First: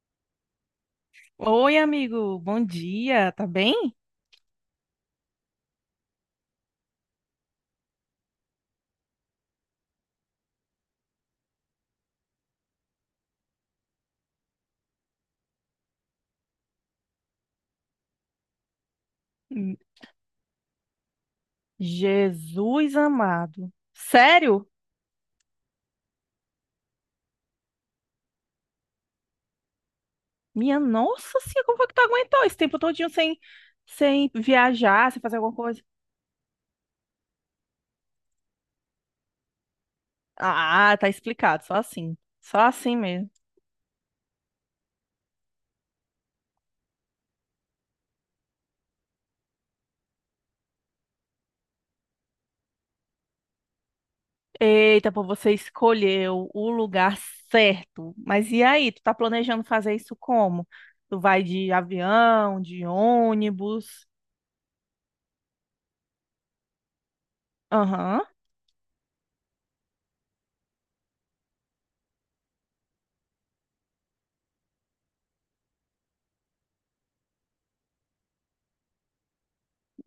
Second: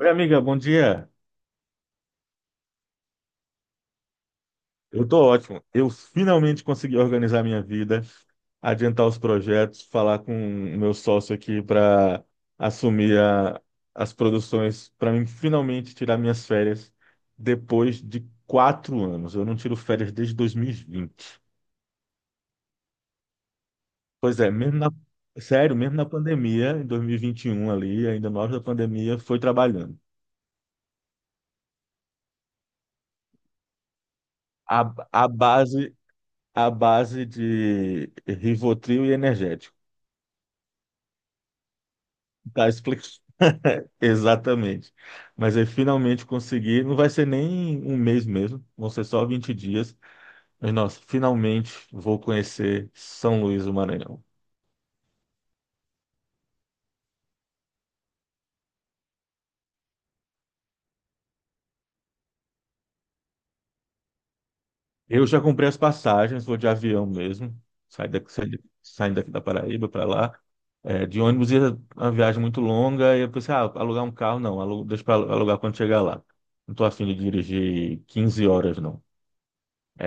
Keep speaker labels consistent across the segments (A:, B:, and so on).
A: Oi, amiga, bom dia.
B: Oi, amigo, bom dia, tá bem?
A: Eu tô ótimo. Eu finalmente consegui organizar minha vida, adiantar os projetos, falar com o meu sócio aqui para assumir as produções, para mim finalmente tirar minhas férias depois de 4 anos. Eu não tiro
B: Hum,
A: férias desde 2020.
B: Jesus amado.
A: Pois é,
B: Sério?
A: sério, mesmo na pandemia, em 2021 ali, ainda no auge da pandemia, foi trabalhando.
B: Minha nossa senhora, como foi que tu aguentou esse tempo todinho sem
A: A,
B: viajar, sem
A: a
B: fazer alguma coisa?
A: base, a base de Rivotril e energético.
B: Ah, tá explicado, só assim. Só
A: Tá
B: assim
A: explicado.
B: mesmo.
A: Exatamente. Mas aí finalmente consegui. Não vai ser nem um mês mesmo, vão ser só 20 dias. Mas nossa, finalmente vou conhecer São Luís do Maranhão.
B: Eita, pô, você escolheu o lugar certo. Mas e aí, tu tá planejando fazer isso como? Tu vai de avião, de ônibus?
A: Eu já comprei as passagens, vou de avião mesmo. Saio
B: Aham.
A: daqui, saindo daqui da Paraíba para lá. É, de ônibus ia uma viagem muito longa. E eu pensei, ah, alugar um carro? Não, deixa para alugar quando chegar lá. Não tô afim de dirigir 15 horas, não.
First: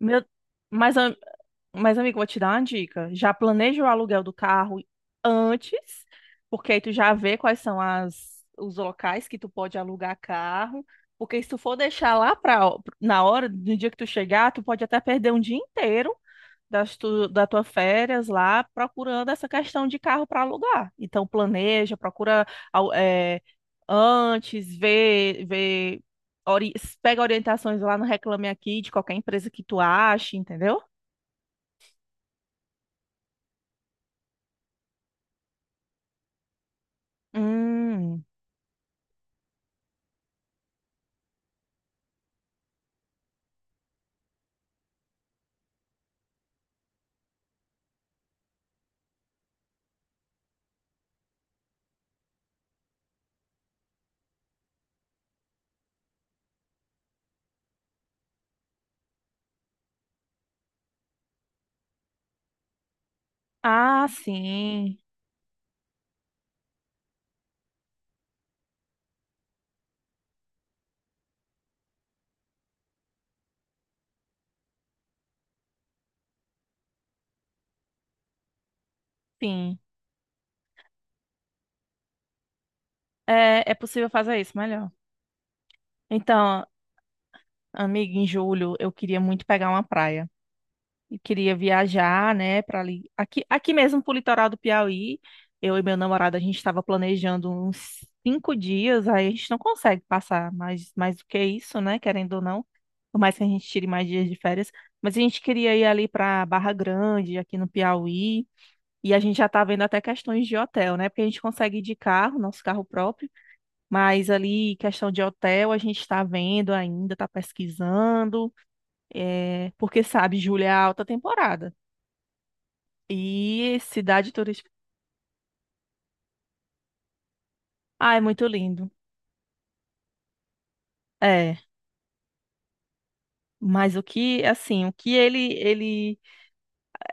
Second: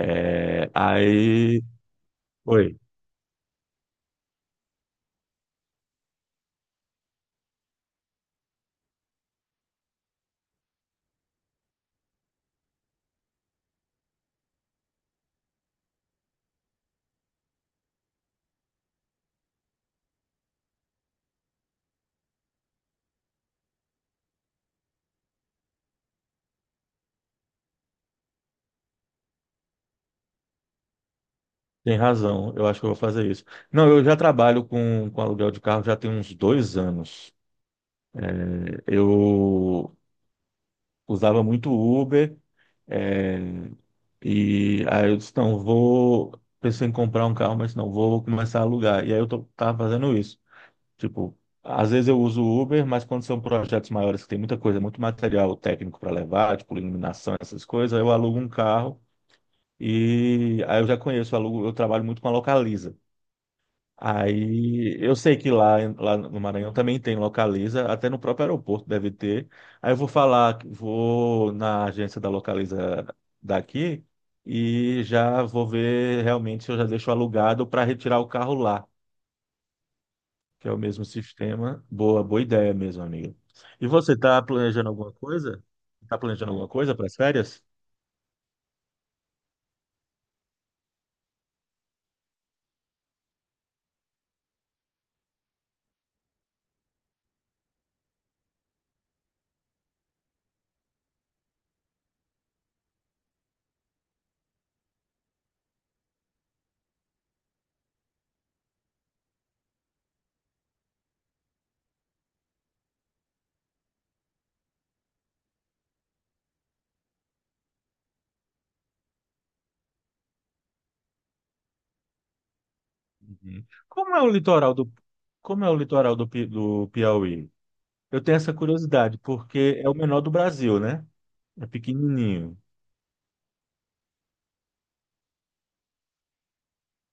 B: Meu, mas
A: aí.
B: Mas, amigo, vou te dar uma
A: Oi.
B: dica. Já planeja o aluguel do carro antes, porque aí tu já vê quais são as, os locais que tu pode alugar carro. Porque se tu for deixar lá pra, na hora, no dia que tu chegar, tu pode até perder um dia inteiro das tu, da tua férias lá procurando essa questão de carro para alugar. Então, planeja, procura au- é, antes, vê, ori- pega orientações lá no Reclame Aqui de qualquer empresa que tu ache, entendeu?
A: Tem razão, eu acho que eu vou fazer isso. Não, eu já trabalho com aluguel de carro já tem uns 2 anos.
B: Hum,
A: É, eu usava muito Uber, é, e aí eu disse, não, vou, pensei em comprar um carro, mas não, vou começar a alugar. E aí tava fazendo isso. Tipo, às vezes eu uso o Uber, mas quando são projetos maiores que tem muita coisa, muito material técnico para levar, tipo iluminação, essas coisas, eu alugo um carro e aí eu já conheço, eu alugo, eu trabalho muito com a Localiza.
B: Ah, sim,
A: Aí eu sei que lá no Maranhão também tem Localiza, até no próprio aeroporto deve ter. Aí eu vou falar, vou na agência da Localiza daqui e já vou ver realmente se eu já deixo alugado para retirar o carro lá,
B: sim.
A: que é o mesmo sistema. Boa, boa ideia mesmo, amigo.
B: É
A: E
B: possível
A: você
B: fazer
A: está
B: isso
A: planejando
B: melhor.
A: alguma coisa? Está planejando
B: Então,
A: alguma coisa para as férias?
B: amiga, em julho eu queria muito pegar uma praia. E queria viajar, né, para ali. Aqui, aqui mesmo pro litoral do Piauí, eu e meu namorado, a gente estava planejando uns 5 dias, aí a gente não consegue passar mais do que isso, né, querendo ou não. Por mais que a gente tire mais dias de férias. Mas a gente queria ir ali para Barra Grande, aqui no Piauí. E a gente já tá vendo até questões de hotel, né? Porque a gente consegue ir de carro, nosso carro próprio. Mas ali, questão de hotel, a gente está vendo ainda, está pesquisando, porque sabe, julho é a alta temporada.
A: Uhum.
B: E
A: Como é
B: cidade turística.
A: como é o litoral do, do Piauí?
B: Ah, é
A: Eu tenho
B: muito
A: essa
B: lindo.
A: curiosidade, porque é o menor do Brasil, né?
B: É,
A: É pequenininho.
B: mas o que, assim, o que ele.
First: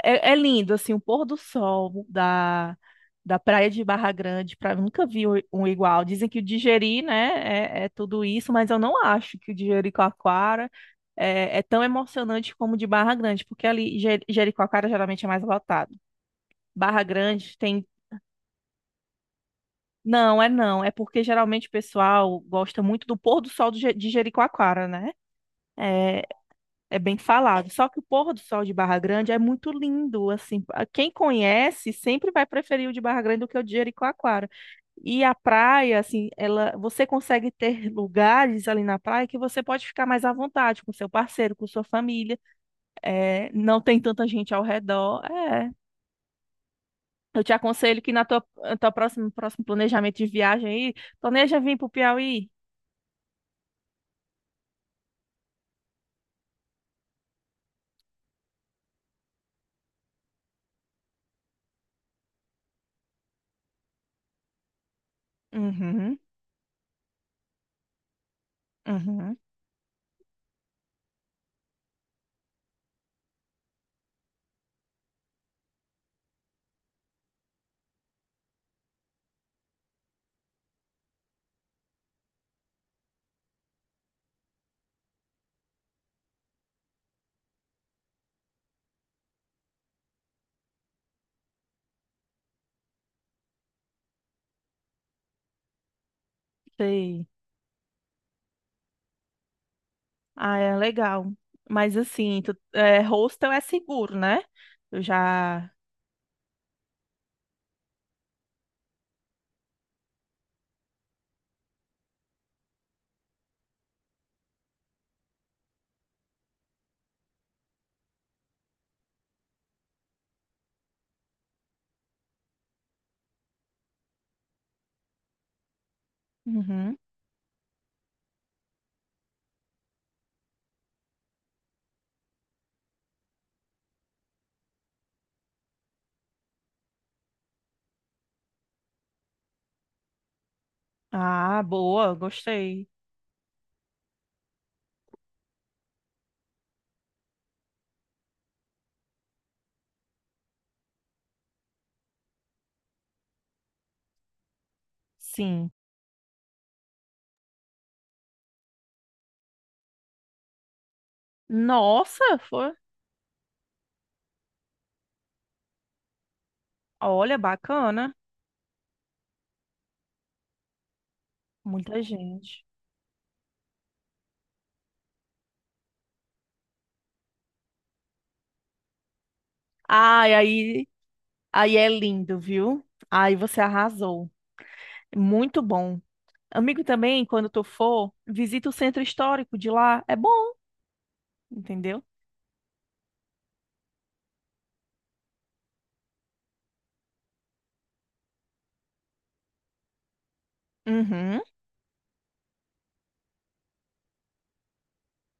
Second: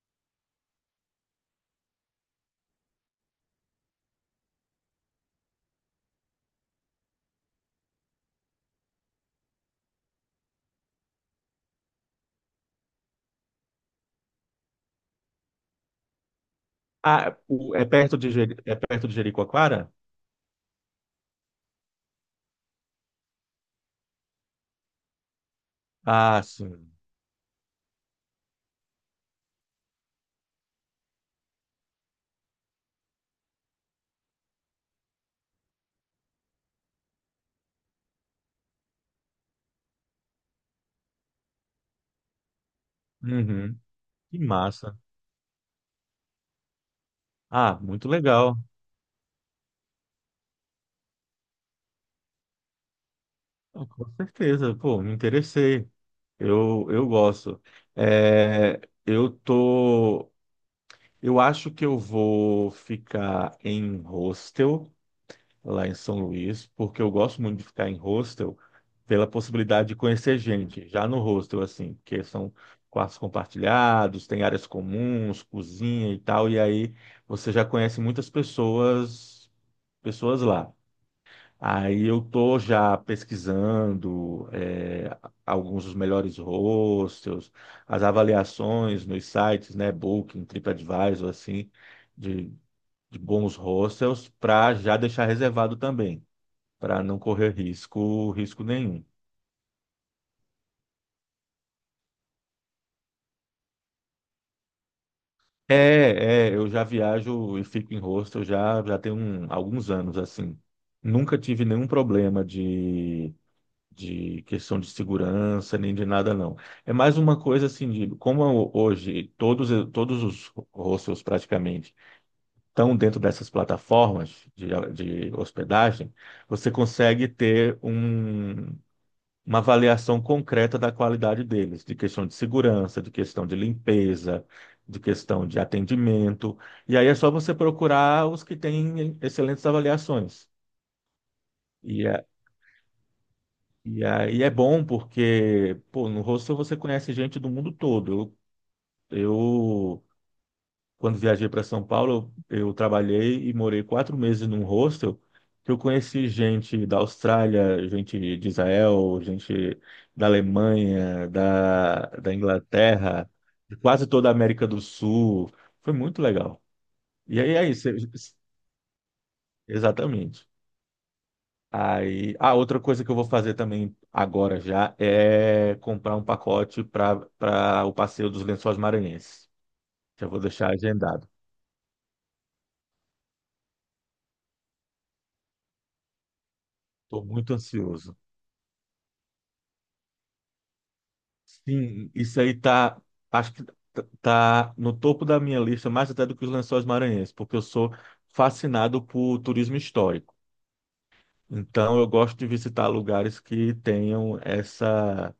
B: É lindo, assim, o pôr do sol da praia de Barra Grande, nunca vi um igual. Dizem que o Digeri, né, é tudo isso, mas eu não acho que o de Jericoacoara é tão emocionante como o de Barra Grande, porque ali Jericoacoara geralmente é mais lotado. Barra
A: Ah,
B: Grande
A: é
B: tem.
A: perto de, é perto de Jericoacoara?
B: Não, é não, é porque geralmente o pessoal gosta muito do pôr do sol do de Jericoacoara, né? É,
A: Ah, sim.
B: É bem falado. Só que o pôr do sol de Barra Grande é muito lindo, assim. Quem conhece sempre vai preferir o de Barra Grande do que o de Jericoacoara. E a praia, assim, ela, você consegue ter lugares ali na praia que você pode ficar mais à vontade com seu parceiro, com sua família. É,
A: Uhum.
B: não tem tanta
A: Que
B: gente ao
A: massa.
B: redor. É. Eu te
A: Ah,
B: aconselho
A: muito
B: que na tua,
A: legal.
B: na tua próxima, próximo planejamento de viagem aí, planeja vir para o Piauí.
A: Ah, com certeza, pô, me interessei. Eu gosto. É, eu tô, eu acho que eu vou ficar em hostel. Lá em São
B: Uhum,
A: Luís, porque eu gosto muito de ficar em hostel pela
B: uhum.
A: possibilidade de conhecer gente, já no hostel, assim, porque são quartos compartilhados, tem áreas comuns, cozinha e tal, e aí você já conhece muitas pessoas, pessoas lá. Aí eu tô já pesquisando é, alguns dos melhores hostels, as avaliações nos sites, né, Booking, TripAdvisor, assim, de, de bons hostels, para já deixar reservado também para não
B: Sei.
A: correr risco, risco nenhum.
B: Ah, é legal. Mas assim, tu, hostel é seguro, né? Eu já.
A: Eu já viajo e fico em hostel já, já tem alguns anos, assim. Nunca tive nenhum problema de questão de segurança, nem de nada, não. É mais uma coisa, assim, de como hoje todos os hostels praticamente estão dentro dessas plataformas de hospedagem, você
B: Uhum.
A: consegue ter uma avaliação concreta da qualidade deles, de questão de segurança, de questão de limpeza, de questão de atendimento. E aí é só você procurar os que têm excelentes avaliações.
B: Ah,
A: E,
B: boa,
A: é-
B: gostei.
A: e aí é bom porque, pô, no hostel você conhece gente do mundo todo. Eu quando viajei para São Paulo, eu trabalhei e morei 4 meses num hostel
B: Sim.
A: que eu conheci gente da Austrália, gente de Israel, gente da Alemanha, da
B: Nossa, foi.
A: Inglaterra, de quase toda a América do Sul. Foi muito legal.
B: Olha,
A: E aí é isso,
B: bacana.
A: exatamente.
B: Muita
A: Aí, a
B: gente.
A: outra coisa que eu vou fazer também agora já é comprar um pacote para o passeio dos Lençóis Maranhenses. Já
B: Ai,
A: vou deixar
B: aí,
A: agendado.
B: aí é lindo, viu? Aí você arrasou. Muito bom. Amigo,
A: Estou
B: também, quando
A: muito
B: tu for,
A: ansioso.
B: visita o centro histórico de lá. É bom, entendeu?
A: Sim, isso aí tá, acho que tá no topo da minha lista, mais até do que os Lençóis Maranhenses, porque eu sou fascinado por turismo histórico.
B: Uhum.
A: Então eu gosto de visitar lugares que tenham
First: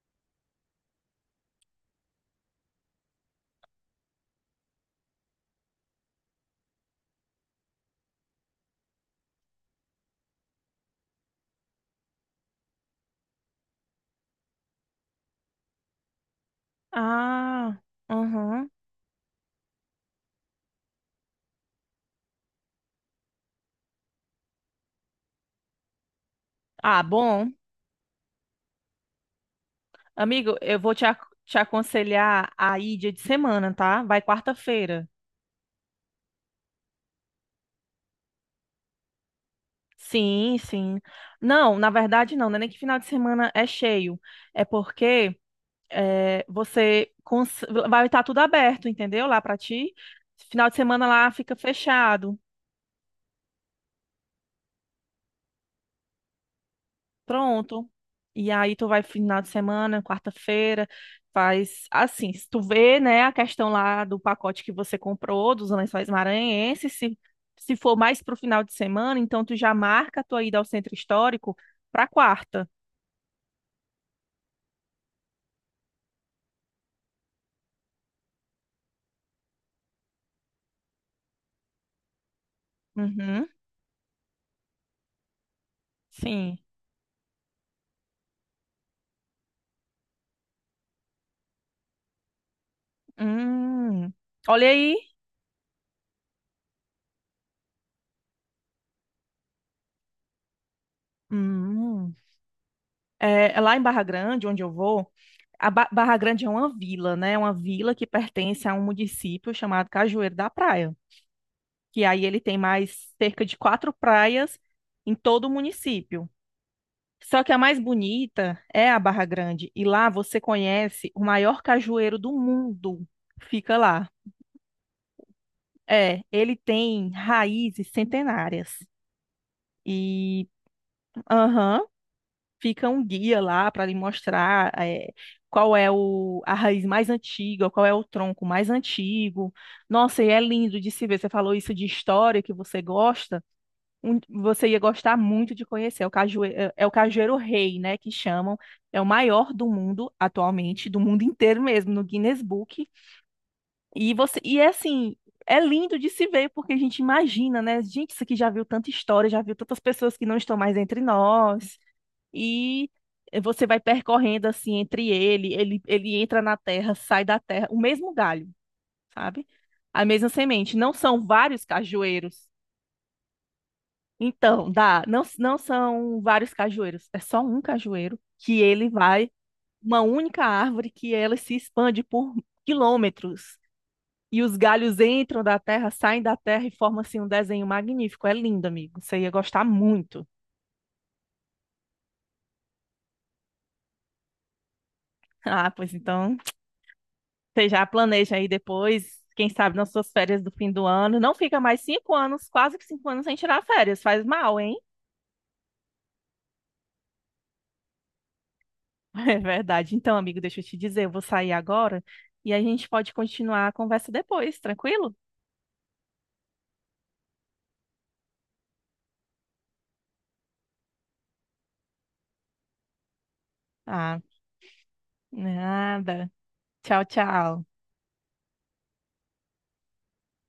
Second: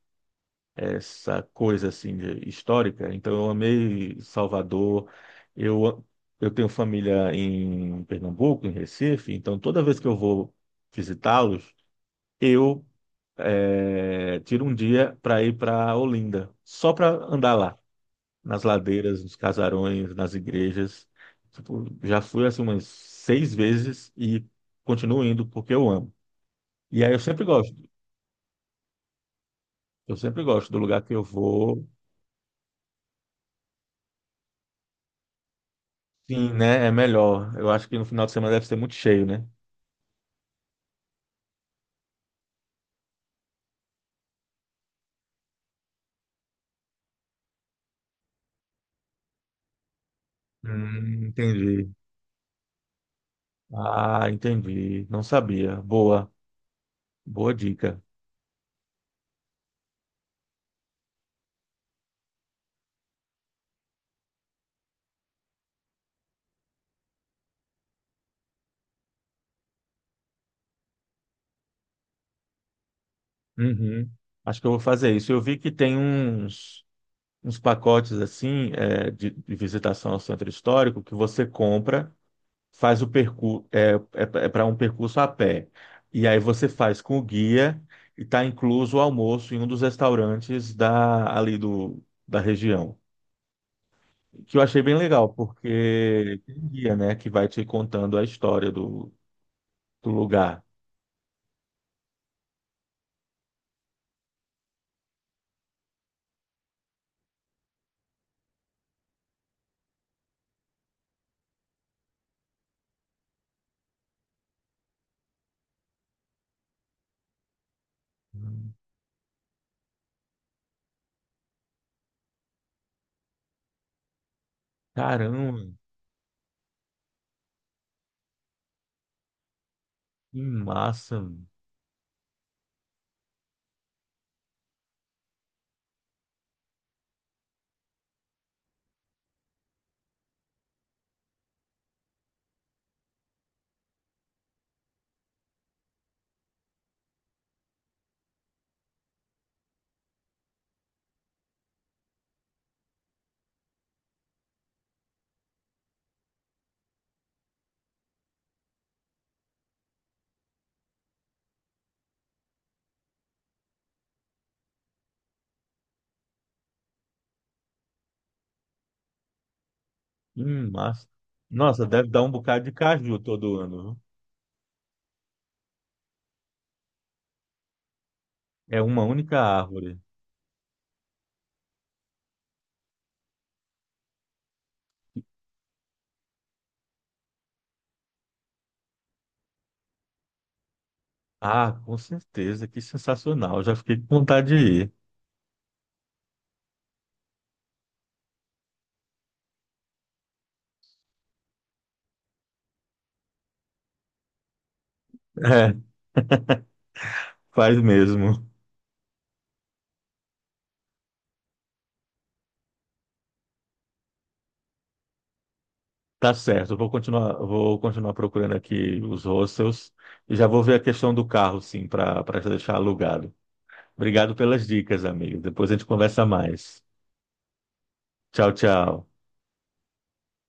A: essa coisa assim histórica. Então eu amei Salvador. Eu eu tenho família em Pernambuco, em Recife, então toda vez que eu vou visitá-los, eu tiro um dia para ir para Olinda, só para andar
B: Ah,
A: lá nas
B: uhum.
A: ladeiras, nos casarões, nas igrejas. Tipo, já fui assim umas seis vezes e continuo indo porque eu amo.
B: Ah,
A: E aí
B: bom.
A: eu sempre
B: Amigo,
A: gosto do
B: eu vou
A: lugar que eu
B: te
A: vou.
B: aconselhar a ir dia de semana, tá? Vai quarta-feira.
A: Sim, né? É melhor. Eu acho que no final de semana deve ser muito cheio, né?
B: Sim, sim. Não, na verdade não, não é nem que final de semana é cheio. É porque você vai estar tudo aberto, entendeu? Lá pra ti. Final de semana lá fica
A: Entendi.
B: fechado.
A: Ah, entendi. Não sabia. Boa, boa
B: Pronto.
A: dica.
B: E aí tu vai final de semana, quarta-feira, faz assim, se tu vê, né, a questão lá do pacote que você comprou, dos Lençóis Maranhenses, se for mais pro final de semana, então tu já marca a tua ida ao centro histórico pra quarta.
A: Uhum. Acho que eu vou fazer isso. Eu vi que tem uns, uns pacotes assim, é, de visitação ao centro histórico que você compra. Faz o
B: Uhum,
A: percurso é, é para um percurso a pé. E aí
B: sim.
A: você faz com o guia e está incluso o almoço em um dos restaurantes da ali do da região.
B: Hum.
A: Que eu
B: Olha
A: achei
B: aí.
A: bem legal, porque tem um guia, né, que vai te contando a história do, do lugar.
B: Hum. É lá em Barra Grande, onde eu vou, a Barra Grande é uma vila, né? Uma vila que pertence a um município chamado Cajueiro da Praia, que aí ele tem mais cerca de quatro praias em todo o município. Só que a mais bonita
A: Hum,
B: é a Barra Grande, e lá você conhece o maior cajueiro do mundo. Fica lá.
A: Caramba,
B: É, ele tem raízes centenárias.
A: que
B: E,
A: massa, mano.
B: aham, fica um guia lá para lhe mostrar qual é o, a raiz mais antiga, qual é o tronco mais antigo. Nossa, e é lindo de se ver. Você falou isso de história que você gosta. Você ia gostar muito de conhecer. É o cajueiro, é o cajueiro rei, né, que chamam. É o maior do mundo atualmente, do mundo inteiro mesmo, no Guinness Book. E você, e é assim, é lindo de se ver, porque a gente imagina, né? Gente, isso aqui já viu tanta história, já viu tantas pessoas que não estão mais entre nós. E você vai percorrendo assim entre ele, ele entra na terra, sai da terra, o mesmo galho, sabe? A mesma
A: Que
B: semente. Não
A: massa.
B: são vários
A: Nossa, deve dar um
B: cajueiros,
A: bocado de caju todo ano. Viu?
B: então, dá. Não, não são vários cajueiros, é só um cajueiro que
A: É
B: ele
A: uma
B: vai,
A: única árvore.
B: uma única árvore que ela se expande por quilômetros. E os galhos entram da terra, saem da terra e formam assim um desenho magnífico. É lindo, amigo. Você ia gostar muito.
A: Ah, com certeza, que sensacional. Já fiquei com vontade de ir.
B: Ah, pois então, você já planeja aí depois, quem sabe nas suas férias do fim do ano. Não fica mais 5 anos, quase que 5 anos sem tirar férias. Faz mal, hein?
A: Faz mesmo.
B: É verdade. Então, amigo, deixa eu te dizer, eu vou sair agora e a gente pode continuar a conversa depois, tranquilo?
A: Tá certo. Eu vou continuar, vou continuar procurando aqui os hostels e já vou ver a questão do carro, sim, para deixar alugado.
B: Ah,
A: Obrigado pelas dicas, amigo. Depois a gente conversa
B: nada.
A: mais.
B: Tchau, tchau.
A: Tchau, tchau.